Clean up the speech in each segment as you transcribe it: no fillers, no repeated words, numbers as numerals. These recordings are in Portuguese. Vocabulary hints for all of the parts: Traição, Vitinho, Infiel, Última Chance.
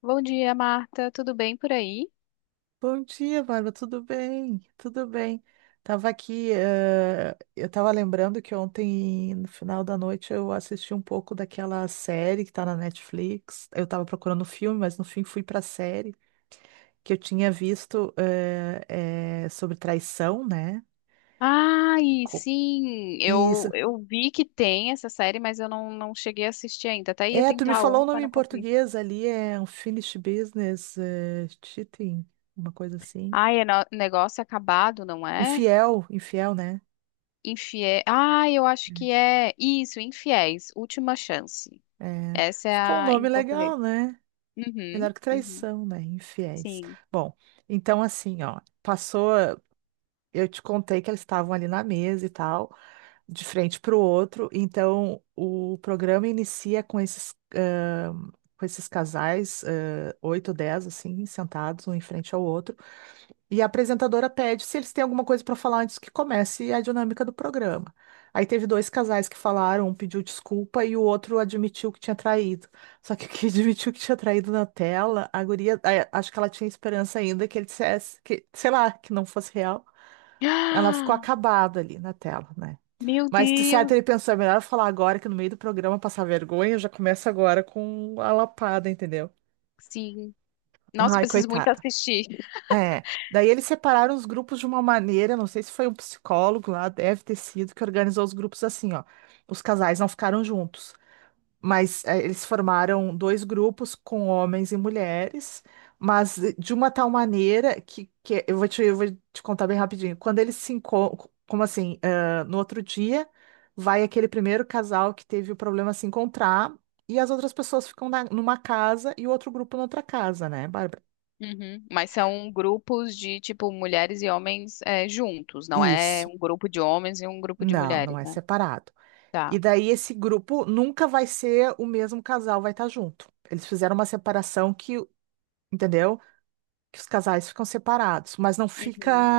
Bom dia, Marta. Tudo bem por aí? Bom dia, Bárbara. Tudo bem? Tudo bem. Tava aqui, eu tava lembrando que ontem, no final da noite, eu assisti um pouco daquela série que tá na Netflix. Eu tava procurando filme, mas no fim fui pra série que eu tinha visto sobre traição, né? Ai, Co- sim, eu, Isso. eu vi que tem essa série, mas eu não cheguei a assistir ainda. Até ia É, tu me tentar falou o ontem, nome mas em não consegui. português ali, é Unfinished Business, Cheating, uma coisa assim. Ai, é negócio acabado, não é? Infiel, né? Infiel. Ai, eu acho que é isso, Infiéis, Última Chance. É, Essa é ficou um a em nome português. legal, né? Uhum, Melhor que uhum, traição, né? Infiéis. sim. Bom, então assim, ó, passou. Eu te contei que eles estavam ali na mesa e tal, de frente para o outro. Então, o programa inicia com esses com esses casais, ah, oito, dez, assim, sentados, um em frente ao outro. E a apresentadora pede se eles têm alguma coisa para falar antes que comece a dinâmica do programa. Aí teve dois casais que falaram, um pediu desculpa e o outro admitiu que tinha traído. Só que o que admitiu que tinha traído na tela, a guria, acho que ela tinha esperança ainda que ele dissesse que, sei lá, que não fosse real. Ela ficou Ah, acabada ali na tela, né? meu Mas de certo Deus, ele pensou, é melhor eu falar agora que no meio do programa passar vergonha, eu já começo agora com a lapada, entendeu? sim. Nossa, eu Ai, preciso muito coitada. assistir. É, daí eles separaram os grupos de uma maneira, não sei se foi um psicólogo lá, deve ter sido, que organizou os grupos assim, ó. Os casais não ficaram juntos, mas eles formaram dois grupos com homens e mulheres, mas de uma tal maneira que, eu vou te contar bem rapidinho. Quando eles se encontram, como assim, ah, no outro dia, vai aquele primeiro casal que teve o problema se encontrar, e as outras pessoas ficam numa casa e o outro grupo na outra casa, né, Bárbara? Uhum. Mas são grupos de, tipo, mulheres e homens é, juntos, não é Isso. um grupo de homens e um grupo de Não, mulheres, não é né? separado. Tá. E daí esse grupo nunca vai ser o mesmo casal, vai estar junto. Eles fizeram uma separação que, entendeu? Que os casais ficam separados, mas não fica, Uhum.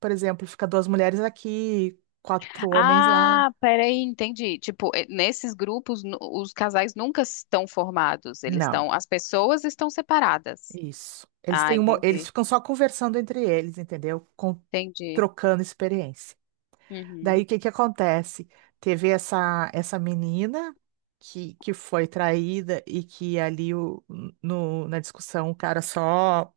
por exemplo, fica duas mulheres aqui, quatro homens lá. Ah, peraí, entendi. Tipo, nesses grupos, os casais nunca estão formados, eles Não, estão, as pessoas estão separadas. isso. Eles Ah, têm uma, eles entendi, ficam só conversando entre eles, entendeu? Entendi. Trocando experiência. Daí o Uhum. que que acontece? Teve essa menina que foi traída e que ali o, no, na discussão o cara só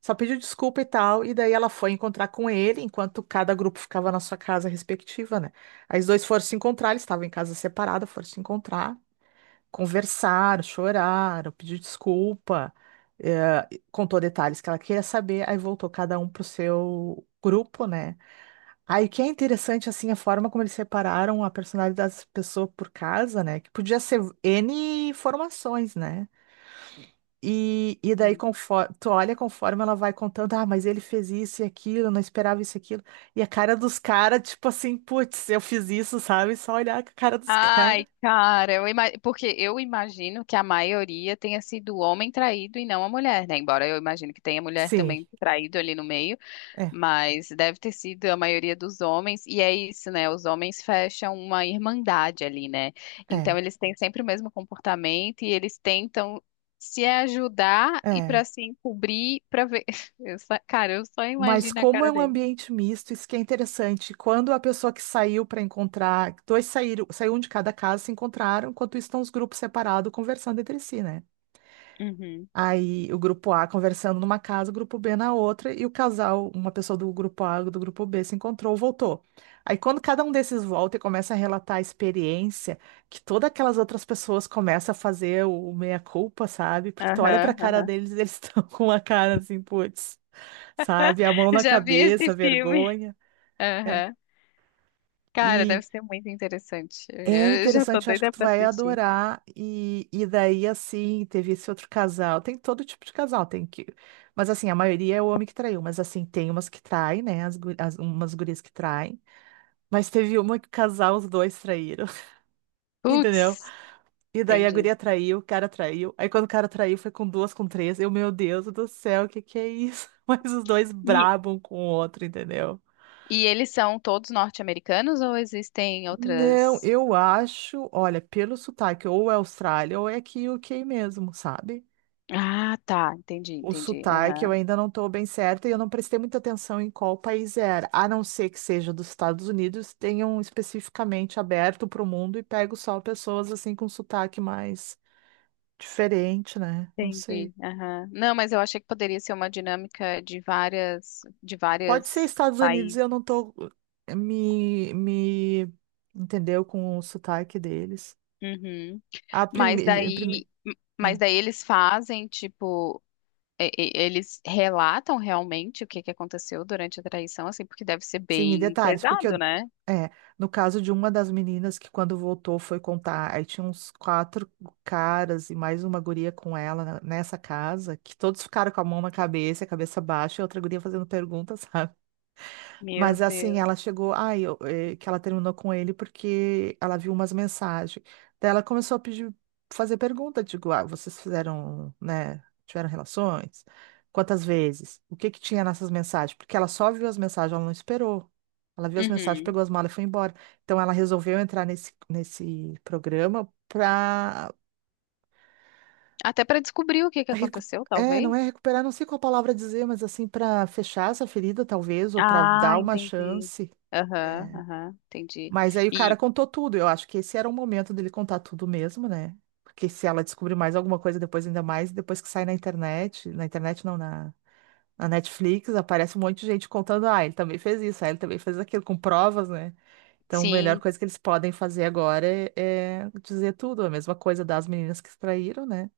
só pediu desculpa e tal, e daí ela foi encontrar com ele, enquanto cada grupo ficava na sua casa respectiva, né? Aí os dois foram se encontrar, eles estavam em casa separada, foram se encontrar, conversaram, choraram, pediu desculpa, contou detalhes que ela queria saber, aí voltou cada um pro seu grupo, né? Aí que é interessante, assim, a forma como eles separaram a personalidade das pessoas por casa, né? Que podia ser N formações, né? E daí Sim. conforme, tu olha conforme ela vai contando, ah, mas ele fez isso e aquilo, eu não esperava isso e aquilo. E a cara dos caras, tipo assim, putz, eu fiz isso, sabe? Só olhar a cara dos caras. Ai, cara, porque eu imagino que a maioria tenha sido o homem traído e não a mulher, né? Embora eu imagino que tenha mulher Sim, também traído ali no meio. é, Mas deve ter sido a maioria dos homens, e é isso, né? Os homens fecham uma irmandade ali, né? Então é, eles têm sempre o mesmo comportamento e eles tentam se ajudar e para é. se encobrir, para ver. Cara, eu só Mas imagino a como é cara um dele. ambiente misto, isso que é interessante. Quando a pessoa que saiu para encontrar, dois saíram, saiu um de cada casa, se encontraram, enquanto isso estão os grupos separados conversando entre si, né? Uhum. Aí o grupo A conversando numa casa, o grupo B na outra, e o casal, uma pessoa do grupo A, do grupo B, se encontrou, voltou. Aí quando cada um desses volta e começa a relatar a experiência, que todas aquelas outras pessoas começam a fazer o meia-culpa, sabe? Porque tu olha pra Aham, cara aham. deles, eles estão com uma cara assim, putz sabe? A mão na Já vi esse cabeça, filme. vergonha. É. Aham. Cara, E deve ser muito interessante. é Eu já tô interessante, eu acho que doida tu pra vai assistir. adorar. E daí, assim, teve esse outro casal. Tem todo tipo de casal, tem que. Mas assim, a maioria é o homem que traiu, mas assim, tem umas que traem, né? Umas gurias que traem. Mas teve uma que o casal, os dois traíram, entendeu? Putz, E daí a entendi. guria traiu, o cara traiu. Aí quando o cara traiu, foi com duas, com três. Eu, meu Deus do céu, o que que é isso? Mas os dois E, brabam com o outro, entendeu? e eles são todos norte-americanos ou existem Não, outras. eu acho, olha, pelo sotaque, ou é Austrália ou é aqui UK mesmo, sabe? Ah, tá, entendi, O entendi. sotaque eu Aham. ainda não estou bem certa e eu não prestei muita atenção em qual país era, a não ser que seja dos Estados Unidos, tenham especificamente aberto para o mundo e pego só pessoas assim com sotaque mais diferente, né? Não sei. Entendi. Aham. Não, mas eu achei que poderia ser uma dinâmica de Pode ser várias Estados Unidos, países. eu não tô me entendeu com o sotaque deles. Uhum. A Mas primeira. daí, mas daí eles fazem, tipo, eles relatam realmente o que que aconteceu durante a traição, assim, porque deve ser Sim, e bem detalhes, pesado, né? é, no caso de uma das meninas que quando voltou foi contar, aí tinha uns quatro caras e mais uma guria com ela nessa casa, que todos ficaram com a mão na cabeça, a cabeça baixa, e outra guria fazendo perguntas, sabe? Meu Mas assim, Deus. ela chegou, que ela terminou com ele porque ela viu umas mensagens. Daí ela começou a pedir, fazer pergunta, digo, ah, vocês fizeram, né, tiveram relações? Quantas vezes? O que que tinha nessas mensagens? Porque ela só viu as mensagens, ela não esperou. Ela viu as mensagens, Uhum. pegou as malas e foi embora. Então ela resolveu entrar nesse programa para Até para descobrir o que que recu- aconteceu, É, não talvez. é recuperar, não sei qual palavra dizer, mas assim, para fechar essa ferida, talvez, ou para Ah, dar uma entendi. chance. Aham, É. aham, entendi. Mas aí o cara E contou tudo. Eu acho que esse era o momento dele contar tudo mesmo, né? Porque se ela descobrir mais alguma coisa depois, ainda mais, depois que sai na internet não, na, na Netflix, aparece um monte de gente contando, ah, ele também fez isso, ah, ele também fez aquilo, com provas, né? Então, a melhor sim, coisa que eles podem fazer agora é dizer tudo, a mesma coisa das meninas que traíram, né?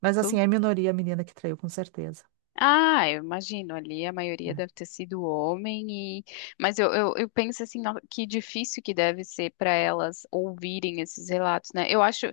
Mas assim, é minoria a menina que traiu, com certeza. ah, eu imagino ali, a maioria Né? deve ter sido homem e mas eu, eu penso assim, que difícil que deve ser para elas ouvirem esses relatos, né?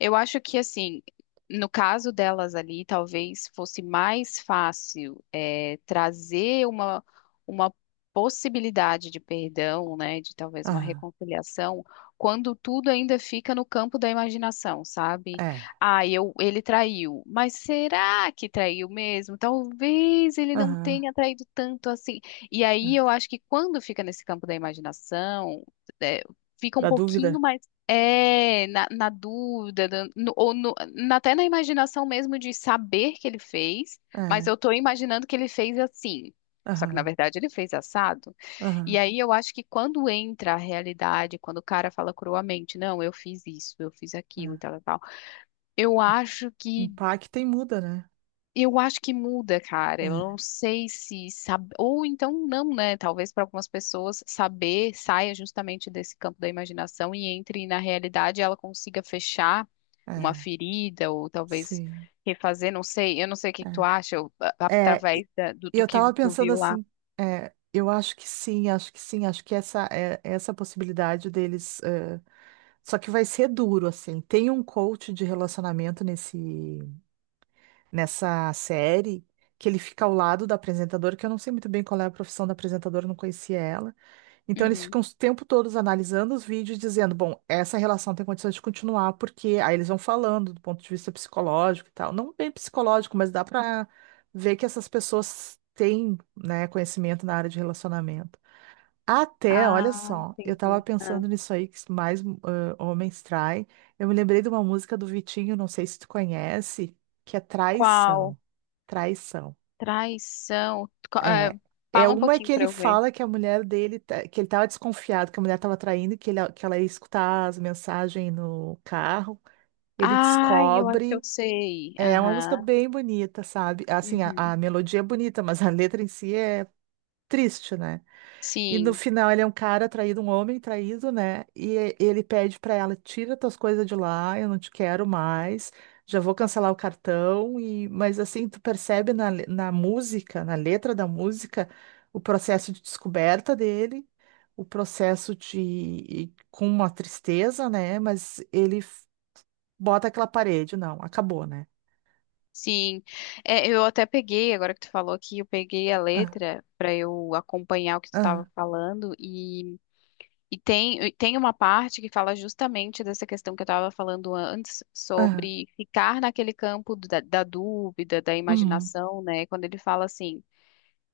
Eu acho que assim, no caso delas ali, talvez fosse mais fácil é, trazer uma possibilidade de perdão, né? De talvez uma Aham, reconciliação, quando tudo ainda fica no campo da imaginação, sabe? é. Ah, eu, ele traiu. Mas será que traiu mesmo? Talvez ele não Aham. tenha traído tanto assim. E aí É. eu acho que quando fica nesse campo da imaginação, é, fica um Da pouquinho dúvida? mais. É, na, na dúvida, da- no- ou no- na- até na imaginação mesmo de saber que ele fez, mas É. eu tô imaginando que ele fez assim. Só que na Aham. verdade ele fez assado. E Aham. aí eu acho que quando entra a realidade, quando o cara fala cruamente, não, eu fiz isso, eu fiz aquilo e É. tal, tal, tal, eu acho que Impacta e muda, né? eu acho que muda, cara. Eu não sei se sabe ou então não, né? Talvez para algumas pessoas saber saia justamente desse campo da imaginação e entre na realidade, ela consiga fechar É, uma é, ferida ou talvez sim. refazer, não sei. Eu não sei o que que tu É. acha ou, É, e através do, e do eu que tava tu pensando viu lá. assim, é, eu acho que sim, acho que sim, acho que essa é essa possibilidade deles. É, só que vai ser duro, assim. Tem um coach de relacionamento nessa série que ele fica ao lado da apresentadora, que eu não sei muito bem qual é a profissão da apresentadora, não conhecia ela. Então eles Uhum. ficam o tempo todos analisando os vídeos, dizendo, bom, essa relação tem condições de continuar, porque aí eles vão falando do ponto de vista psicológico e tal. Não bem psicológico, mas dá para ver que essas pessoas têm, né, conhecimento na área de relacionamento. Até, Ah, olha só, eu tava entendi. Ah. pensando nisso aí que mais homens traem. Eu me lembrei de uma música do Vitinho, não sei se tu conhece, que é Qual? Traição. Traição. Traição. É, é Fala um uma pouquinho que para ele eu ver. fala que a mulher dele, que ele estava desconfiado que a mulher estava traindo, que ela ia escutar as mensagens no carro. Ele Ai, eu acho que eu descobre. sei. É uma música Aham. bem bonita, sabe? Assim, Uhum. a melodia é bonita, mas a letra em si é triste, né? E no Sim, final ele é um cara traído, um homem traído, né? Ele pede pra ela, tira tuas coisas de lá, eu não te quero mais, já vou cancelar o cartão. E mas assim, tu percebe na música, na letra da música, o processo de descoberta dele, o processo de e com uma tristeza, né? Mas bota aquela parede, não, acabou, né? sim. É, eu até peguei, agora que tu falou aqui, eu peguei a Ah, letra para eu acompanhar o que tu ah, estava falando e tem uma parte que fala justamente dessa questão que eu estava falando antes ah, sobre ficar naquele campo da, da dúvida, da uhum, imaginação, né? Quando ele fala assim,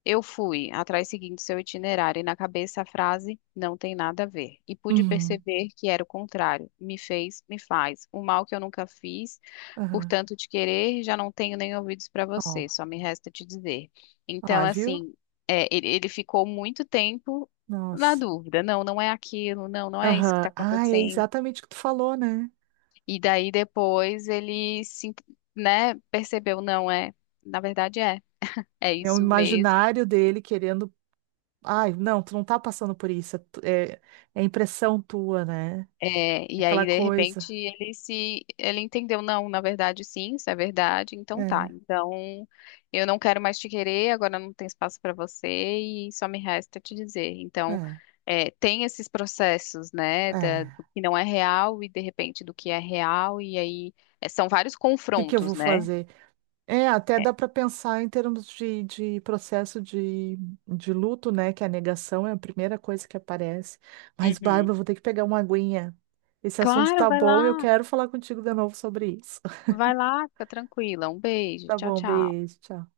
eu fui atrás seguindo seu itinerário e na cabeça a frase não tem nada a ver. E pude uhum, perceber que era o contrário. Me fez, me faz. O mal que eu nunca fiz, aham. portanto te querer, já não tenho nem ouvidos para Ó, você, só me resta te dizer. ah, Então, viu? assim, é, ele ficou muito tempo na Nossa. dúvida. Não, não é aquilo, não, não é isso que está Aham. Ah, é acontecendo. exatamente o que tu falou, né? E daí depois ele se, né, percebeu, não é, na verdade é. É É o isso mesmo. imaginário dele querendo. Ai, não, tu não tá passando por isso. É, é impressão tua, né? É, e aí, Aquela de coisa. repente, ele se, ele entendeu, não, na verdade, sim, isso é verdade, então tá. É, Então, eu não quero mais te querer, agora não tem espaço para você e só me resta te dizer. Então, é, é, tem esses processos, né, é. do que não é real e, de repente, do que é real, e aí, é, são vários O que que eu confrontos, vou né? fazer? É, até É. dá para pensar em termos de processo de luto, né? Que a negação é a primeira coisa que aparece. Mas, Uhum. Bárbara, vou ter que pegar uma aguinha. Esse assunto Claro, tá bom e eu quero falar contigo de novo sobre isso. vai lá, fica tranquila. Um beijo, Tá tchau, bom, tchau. beijo, tchau.